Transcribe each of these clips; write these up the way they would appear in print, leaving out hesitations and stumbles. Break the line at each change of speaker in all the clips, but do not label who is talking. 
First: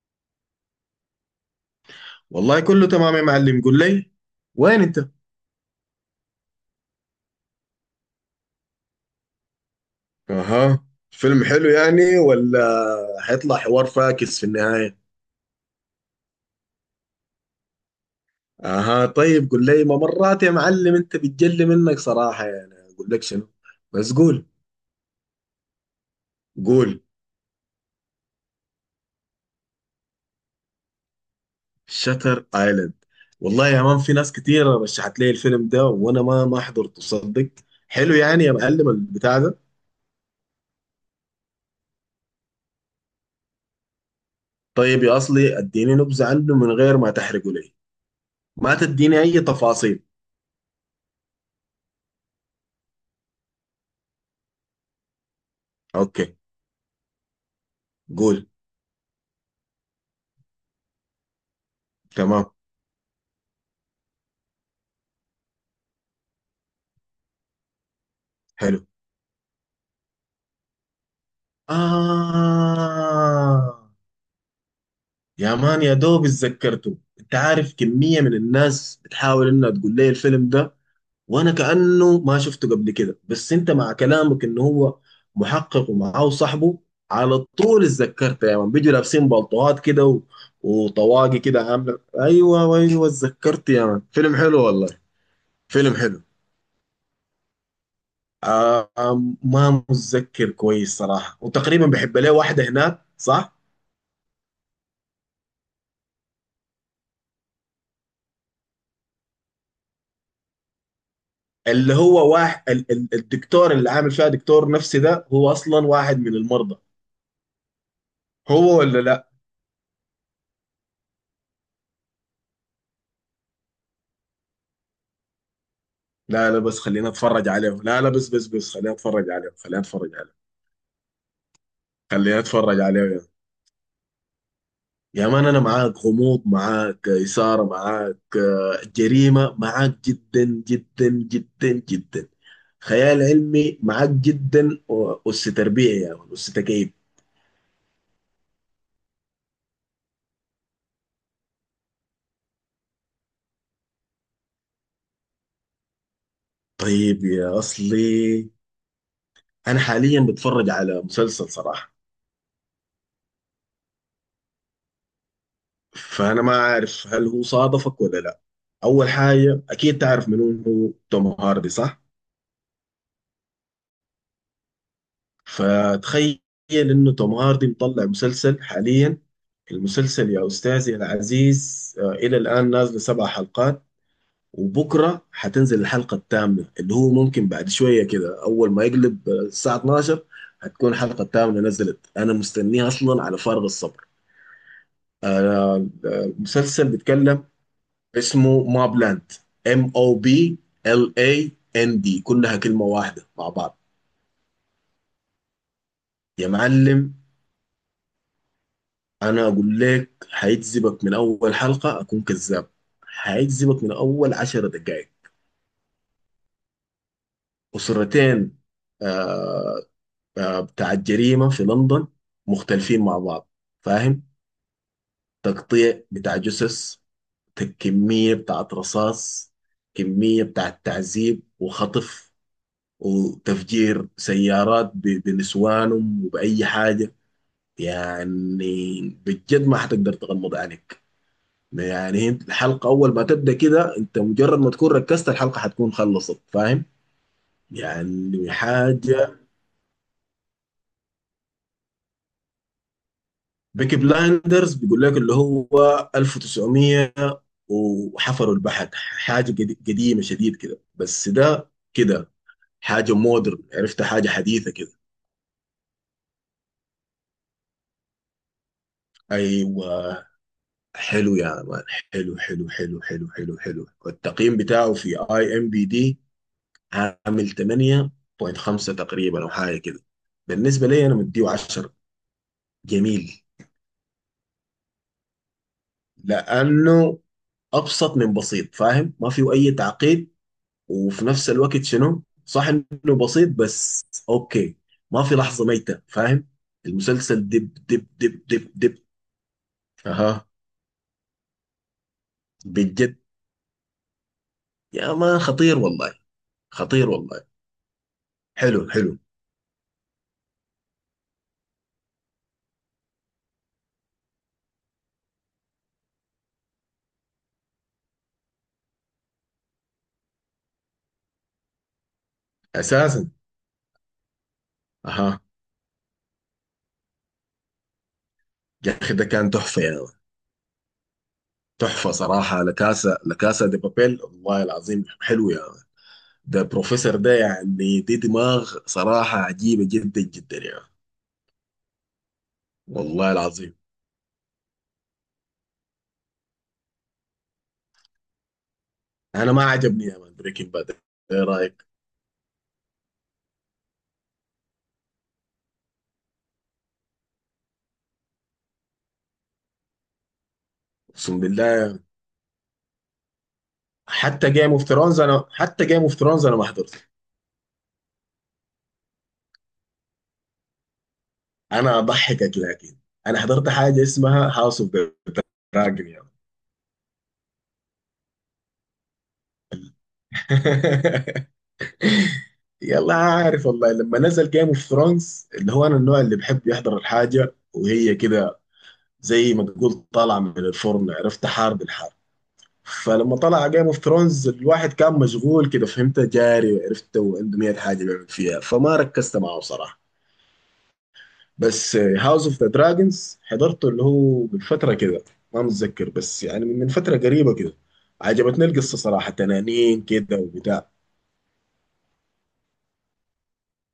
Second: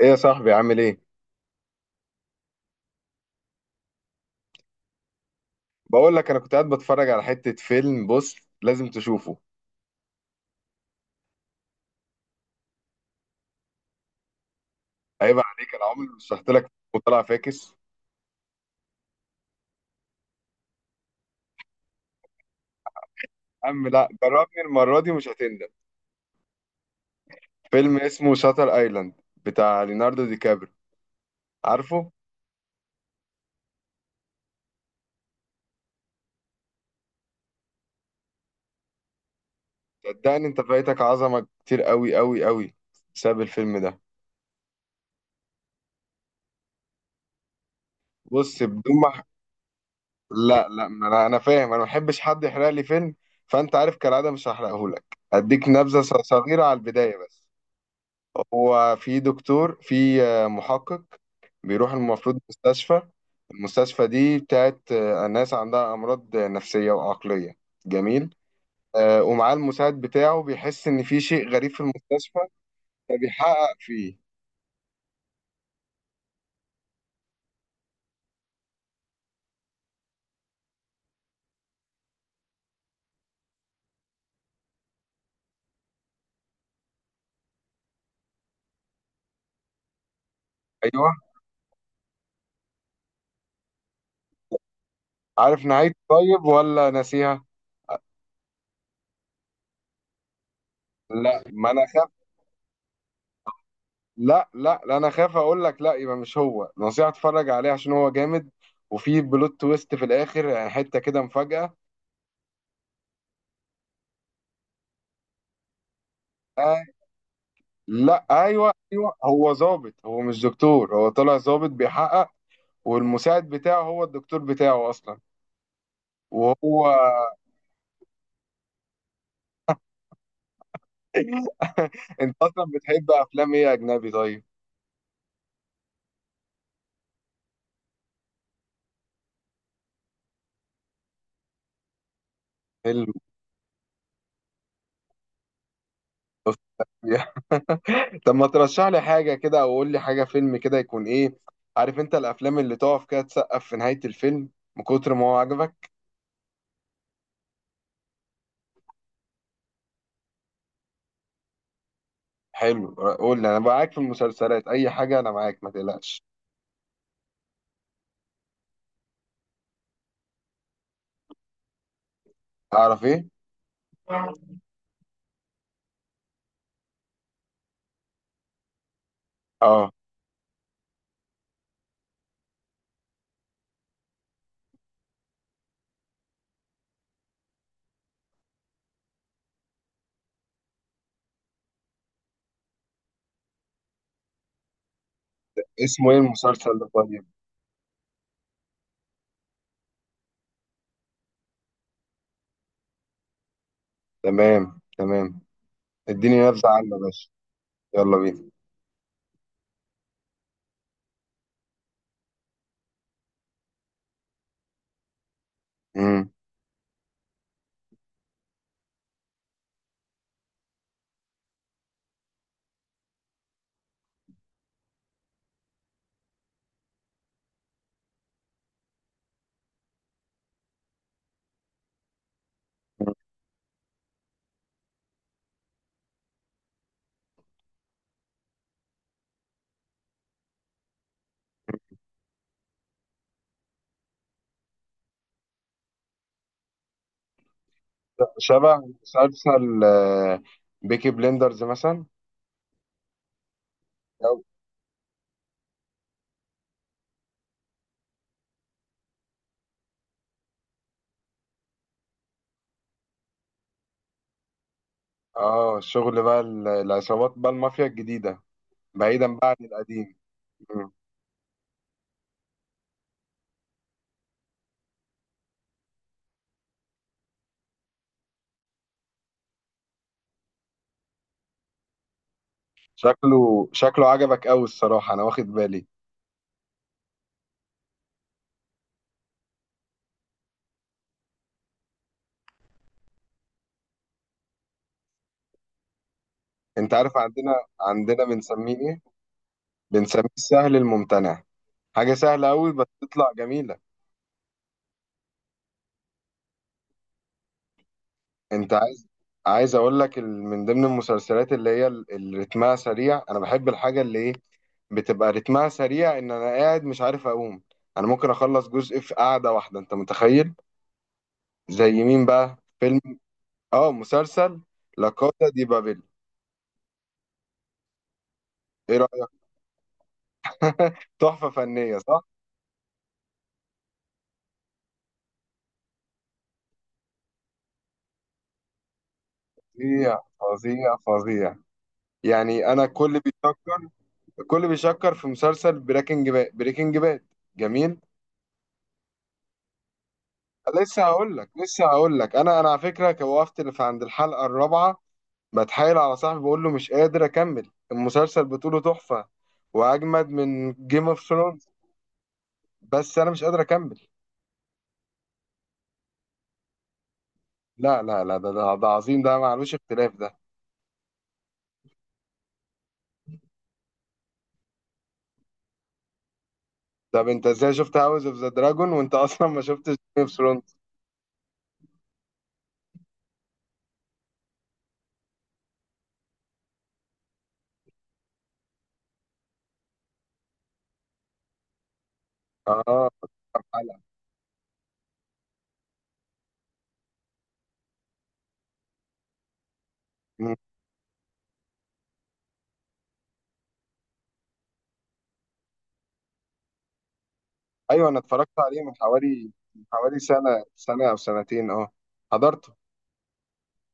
ايه يا صاحبي عامل ايه؟
والله كله تمام يا معلم، قول لي وين انت.
بقول لك انا كنت قاعد بتفرج على حتة فيلم. بص، لازم تشوفه.
اها. فيلم حلو يعني ولا هيطلع حوار فاكس في النهاية؟
عيب عليك، انا عمري ما شرحت لك وطلع فاكس.
اها، طيب قول لي ما مرات يا معلم، انت بتجلي منك صراحة يعني اقول لك شنو.
عم لا،
بس قول
جربني المرة دي مش هتندم.
قول.
فيلم اسمه شاتر ايلاند بتاع ليوناردو دي كابري، عارفه؟
شتر ايلاند. والله يا مان، في ناس كتيرة رشحت لي الفيلم ده وانا ما حضرته صدق. حلو يعني يا معلم البتاع ده؟
صدقني انت فايتك عظمة كتير قوي قوي قوي بسبب الفيلم ده.
طيب يا اصلي، اديني نبذة عنه من غير ما تحرقه لي.
بص،
ما
بدون
تديني
ما
اي تفاصيل.
لا ما انا فاهم، انا ما بحبش حد يحرق لي فيلم، فانت عارف كالعادة مش هحرقه لك. اديك نبذة
اوكي.
صغيرة على البداية بس.
قول.
هو في دكتور، في محقق، بيروح المفروض
تمام.
مستشفى. المستشفى دي بتاعت ناس عندها أمراض نفسية وعقلية. جميل.
حلو.
ومعاه المساعد بتاعه، بيحس إن في شيء غريب في المستشفى، فبيحقق
آه.
فيه.
يا مان، يا دوب اتذكرته. انت عارف كمية من الناس بتحاول انها تقول لي الفيلم ده، وانا كأنه ما شفته قبل كده. بس انت مع كلامك انه هو محقق ومعاه صاحبه، على طول اتذكرته يا مان. بيجوا لابسين بلطوات كده
أيوه،
وطواقي كده. عاملة ايوه ايوه، اتذكرت يا مان، فيلم حلو والله.
عارف
فيلم
نهايته
حلو.
طيب ولا ناسيها؟
ما متذكر كويس صراحة،
لا، ما أنا
وتقريبا
خاف.
بحب له واحدة هناك، صح؟
لا، أنا خاف أقول لك، لا يبقى مش هو. نصيحة اتفرج عليه عشان هو جامد، وفي بلوت تويست في الآخر، يعني حتة كده مفاجأة.
اللي هو واحد الدكتور اللي عامل فيها دكتور نفسي ده، هو اصلا واحد من المرضى.
آه، لا، أيوه
هو ولا
أيوه،
لا.
هو ظابط، هو مش دكتور، هو طلع ظابط بيحقق. والمساعد بتاعه هو الدكتور بتاعه اصلا.
لا لا، بس
وهو
خلينا اتفرج عليه. لا لا، بس بس بس خلينا اتفرج عليه. خلينا اتفرج عليه.
انت
خلينا
اصلا
اتفرج عليه
بتحب
يا.
افلام ايه اجنبي؟ طيب،
يا مان، انا معاك غموض، معاك اثاره، معاك جريمه، معاك جدا جدا جدا جدا.
حلو.
خيال علمي معاك جدا، وأس تربيع يا مان، أس تكييف.
طب ما ترشح لي حاجه كده، او قول لي حاجه، فيلم كده يكون ايه. عارف انت الافلام اللي تقف كده، تسقف في نهايه الفيلم من كتر ما هو عجبك.
طيب يا اصلي، انا حاليا بتفرج على مسلسل صراحه.
حلو، قول لي، انا معاك في المسلسلات، اي حاجه انا معاك ما تقلقش.
فانا ما عارف هل هو صادفك ولا لا. اول حاجه، اكيد تعرف منو هو توم هاردي، صح؟
تعرف ايه؟
فتخيل انه توم هاردي مطلع مسلسل حاليا.
اه.
المسلسل يا استاذي العزيز، الى الان نازل 7 حلقات. وبكره حتنزل الحلقه الثامنه، اللي هو ممكن بعد شويه كده اول ما يقلب الساعه 12 هتكون الحلقه الثامنه نزلت. انا مستنيها اصلا على فارغ الصبر.
اسمه ايه المسلسل ده
المسلسل
طيب؟
بيتكلم. اسمه موب لاند. MOBLAND، كلها كلمه واحده مع بعض.
تمام تمام. اديني
يا
نبذه عنه يا
معلم،
باشا، يلا بينا.
انا اقول لك هيجذبك من اول حلقه اكون كذاب. هيجذبك من اول 10 دقائق.
امم،
اسرتين آه، بتاع الجريمه في لندن. مختلفين مع بعض، فاهم. تقطيع بتاع جثث، كميه بتاعت رصاص، كميه بتاعت تعذيب وخطف، وتفجير سيارات بنسوانهم وبأي حاجة يعني. بجد ما حتقدر تغمض عينك يعني. انت الحلقة أول ما تبدأ كده، أنت مجرد ما تكون ركزت الحلقة حتكون خلصت، فاهم؟ يعني
شبه
حاجة.
مسلسل بيكي بليندرز مثلا.
بيكي
أو-
بلايندرز بيقول لك اللي هو 1900 وحفروا البحر، حاجة قديمة شديد كده. بس ده كده حاجة مودرن، عرفت، حاجة حديثة كده.
اه، شغل بقى العصابات بقى، المافيا الجديدة، بعيدا بقى عن القديم.
أيوة.
مم.
حلو يا مان. حلو حلو حلو حلو حلو حلو، والتقييم بتاعه في IMDb عامل 8.5 تقريبا او حاجه كده. بالنسبه لي انا مديه 10. جميل.
شكله عجبك قوي الصراحة، انا واخد بالي.
لانه ابسط من بسيط، فاهم، ما فيه اي تعقيد. وفي نفس الوقت شنو، صح، انه بسيط بس اوكي. ما في لحظه ميته، فاهم.
انت عارف
المسلسل
عندنا،
دب دب
عندنا
دب دب
بنسميه
دب.
ايه؟ بنسميه
اها.
السهل الممتنع. حاجة سهلة قوي بس
بجد
تطلع جميلة.
يا مان، خطير والله. خطير والله.
انت
حلو
عايز،
حلو.
عايز اقول لك من ضمن المسلسلات اللي هي اللي رتمها سريع. انا بحب الحاجه اللي ايه، بتبقى رتمها سريع ان انا قاعد مش عارف اقوم. انا ممكن اخلص جزء في قعده واحده، انت متخيل؟ زي مين بقى؟ فيلم،
اساسا.
اه مسلسل، لا
اها.
كاسا دي بابل. ايه
يا
رايك؟
اخي ده كان تحفه يا مان.
تحفه فنيه
تحفه
صح؟
صراحه، لكاسا لكاسا دي بابيل، والله العظيم حلو يا مان. ده بروفيسور ده يعني، دي دماغ صراحه عجيبه
فظيع
جدا جدا يا مان.
فظيع فظيع. يعني انا كل
والله العظيم.
بيشكر، كل بيشكر في مسلسل بريكنج باد، بريكنج باد. جميل.
انا ما عجبني يا مان بريكنج باد.
لسه هقول
ايه
لك، لسه
رايك.
هقول لك، انا على فكره وقفت في عند الحلقه الرابعه. بتحايل على صاحبي بقول له مش قادر اكمل المسلسل بطوله. تحفه، واجمد من جيم اوف
اقسم
ثرونز،
بالله.
بس انا مش قادر اكمل.
حتى جيم اوف ثرونز انا، حتى جيم اوف ثرونز انا ما حضرته.
لا لا لا، ده ده عظيم، ده معلوش اختلاف ده.
انا اضحكك لكن انا حضرت حاجه اسمها هاوس اوف دراجون يا مان.
طب انت ازاي شفت هاوس اوف ذا دراجون وانت اصلا ما شفتش جيم اوف ثرونز؟
يلا، عارف والله لما نزل جيم اوف ثرونز اللي هو انا النوع اللي بحب يحضر الحاجه وهي كده، زي ما تقول طلع من الفرن، عرفت، حار بالحار.
اه،
فلما طلع جيم اوف
حلقة.
ثرونز الواحد كان مشغول كده، فهمت، جاري عرفت وعنده 100 حاجه بيعمل فيها، فما ركزت معه بصراحه.
مم.
بس هاوس اوف ذا دراجونز حضرته اللي هو من فتره كده، ما متذكر بس يعني من فتره قريبه كده.
ايوه انا اتفرجت
عجبتني
عليه من
القصه صراحه،
حوالي، من
تنانين
حوالي
كده
سنه،
وبتاع.
سنه او سنتين، اه. حضرت.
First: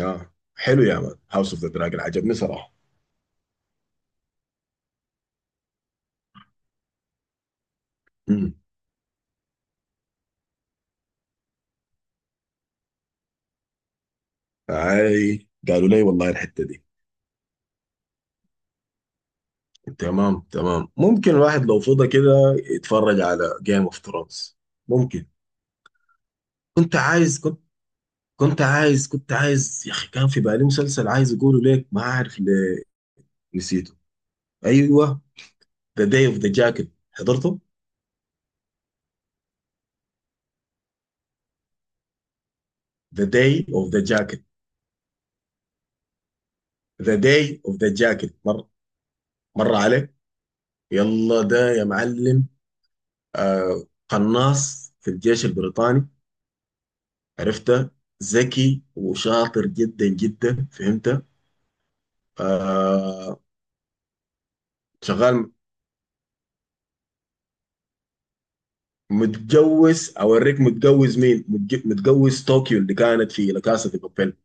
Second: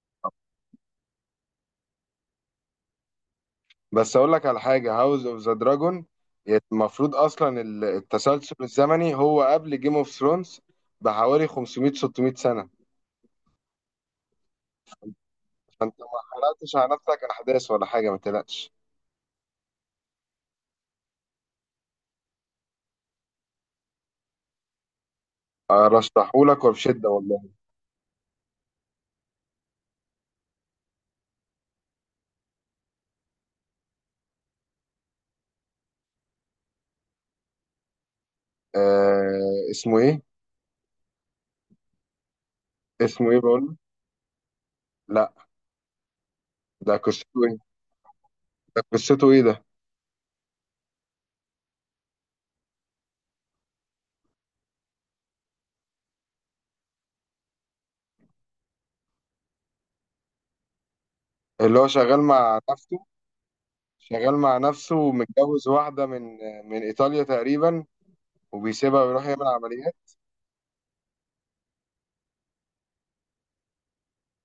اه حلو يا مان، هاوس اوف ذا دراجون عجبني صراحه.
بس اقول لك على حاجه، هاوس اوف ذا دراجون المفروض اصلا
امم.
التسلسل الزمني هو قبل جيم اوف ثرونز بحوالي 500 600 سنه.
اي قالوا
فانت
لي
ما
والله الحته
حرقتش
دي.
على نفسك احداث ولا حاجه، ما تقلقش.
تمام تمام، ممكن الواحد لو فضى كده يتفرج على جيم اوف ثرونز، ممكن.
ارشحهولك
كنت
وبشده
عايز
والله.
كنت كنت عايز يا اخي، كان في بالي مسلسل عايز اقوله ليك ما عارف ليه، نسيته. ايوه. ذا داي اوف ذا جاكيت حضرته.
آه، اسمه ايه؟
ذا
اسمه ايه بقول
داي
لك؟
اوف ذا جاكيت.
لا، ده
ذا
قصته
داي
ايه؟
اوف ذا جاكيت مر.
ده قصته ايه ده؟
مر عليك. يلا ده يا معلم. آه، قناص في الجيش البريطاني. عرفته. ذكي وشاطر جدا جدا فهمته.
اللي هو شغال مع نفسه،
آه.
شغال مع نفسه،
شغال.
ومتجوز واحده من، من ايطاليا تقريبا، وبيسيبها ويروح يعمل عمليات.
متجوز اوريك، متجوز مين، متجوز طوكيو اللي كانت في لكاسة في بابيل.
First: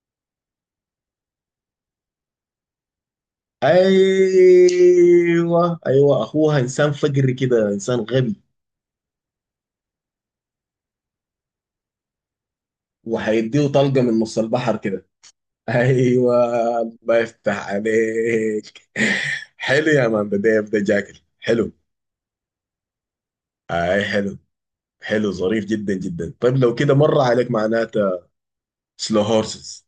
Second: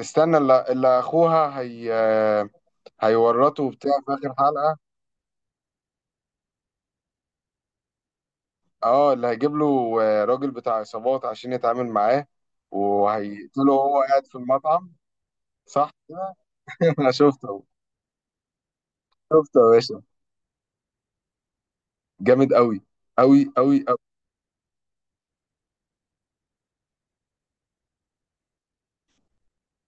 استنى، اللي اخوها هي هيورطه وبتاع في اخر حلقه.
ايوه ايوه، اخوها انسان فقري كده، انسان غبي.
اه، اللي هيجيب له راجل بتاع عصابات عشان يتعامل معاه،
وهيديه
وهيقتله وهو
طلقه من
قاعد في
نص البحر
المطعم،
كده.
صح كده؟
ايوه.
انا
الله
شفته،
يفتح عليك.
شفته يا
حلو
باشا.
يا مان، ده ديف ده جاكل حلو.
جامد قوي، قوي قوي قوي.
اي حلو. حلو ظريف جدا جدا. طيب لو كده مر عليك، معناته، سلو هورسز.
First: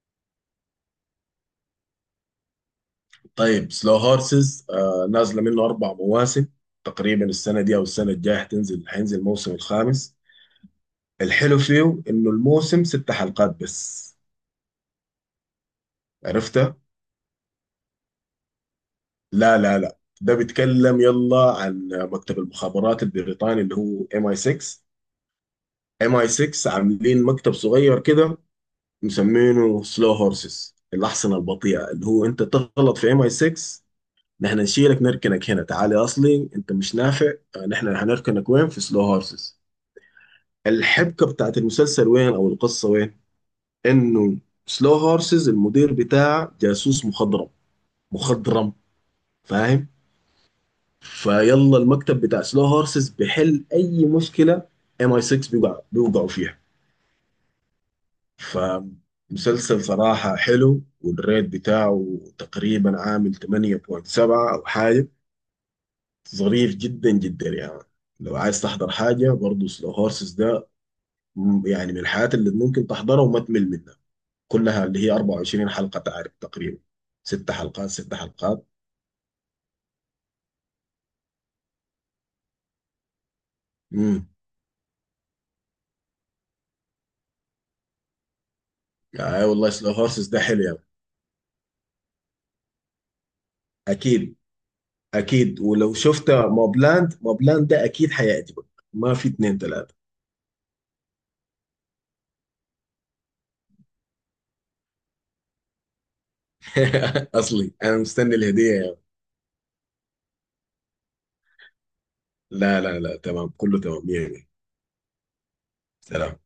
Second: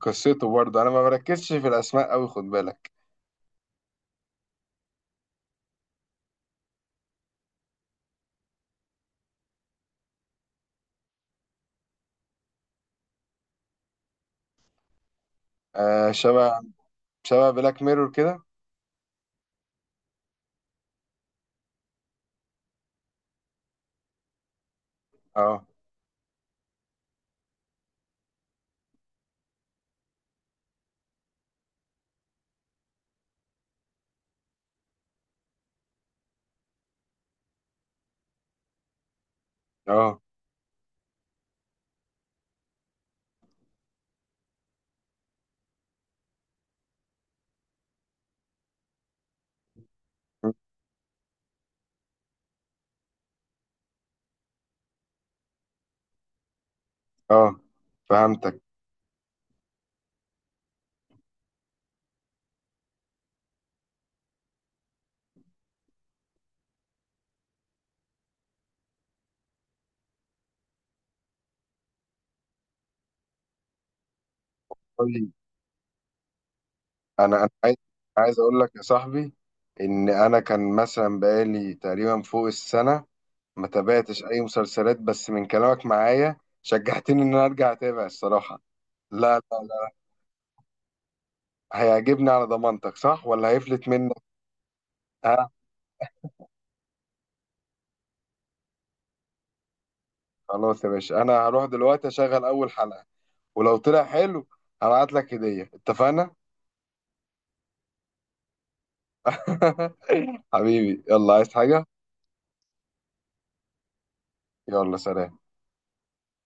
قصته برضه انا ما بركزش في الاسماء قوي، خد بالك.
طيب سلو هورسز نازله منه 4 مواسم تقريبا، السنه دي او السنه الجايه هتنزل هينزل الموسم الخامس. الحلو فيه انه الموسم 6 حلقات بس.
آه، شبه،
عرفته.
شبه بلاك ميرور كده؟
لا لا لا، ده بيتكلم يلا عن مكتب المخابرات البريطاني اللي هو ام اي 6.
اه
ام اي 6 عاملين مكتب صغير كده، مسمينه سلو هورسز، الاحصنه البطيئه، اللي هو انت تغلط في ام اي 6 نحن نشيلك نركنك هنا، تعالي اصلي انت مش نافع. نحن هنركنك وين؟ في سلو هورسز.
اه
الحبكه بتاعت المسلسل وين او القصه وين؟ انه سلو هورسز المدير بتاع جاسوس مخضرم. مخضرم، فاهم. فيلا المكتب بتاع سلو هورسز بيحل اي مشكله ام اي 6 بيوقعوا فيها.
اه، فهمتك.
فمسلسل صراحه حلو، والريت بتاعه تقريبا عامل 8.7 او حاجه. ظريف جدا جدا يعني. لو عايز تحضر حاجه برضه سلو هورسز ده. يعني من الحاجات اللي ممكن تحضرها وما تمل منها، كلها اللي هي
طيب
24 حلقة تعرف تقريبا،
انا، انا
ست
عايز،
حلقات ست
عايز اقول
حلقات
لك يا صاحبي ان انا كان مثلا بقالي تقريبا فوق السنه ما تابعتش
امم.
اي مسلسلات، بس من كلامك معايا شجعتني ان انا ارجع اتابع الصراحه. لا لا
اي والله سلو
لا.
هورسز ده حلو يعني.
هيعجبني على ضمانتك صح، ولا هيفلت منك؟
اكيد.
ها.
اكيد، ولو شفت موبلاند موبلاند ده اكيد حيعجبك. ما في اتنين تلاتة.
خلاص يا باشا، انا هروح دلوقتي اشغل اول حلقه، ولو طلع حلو هبعت لك هديه، اتفقنا؟
اصلي انا مستني الهدية يعني.
حبيبي يلا، عايز حاجه؟
لا لا لا، تمام، كله تمام يعني.
يلا، سلام.
سلام.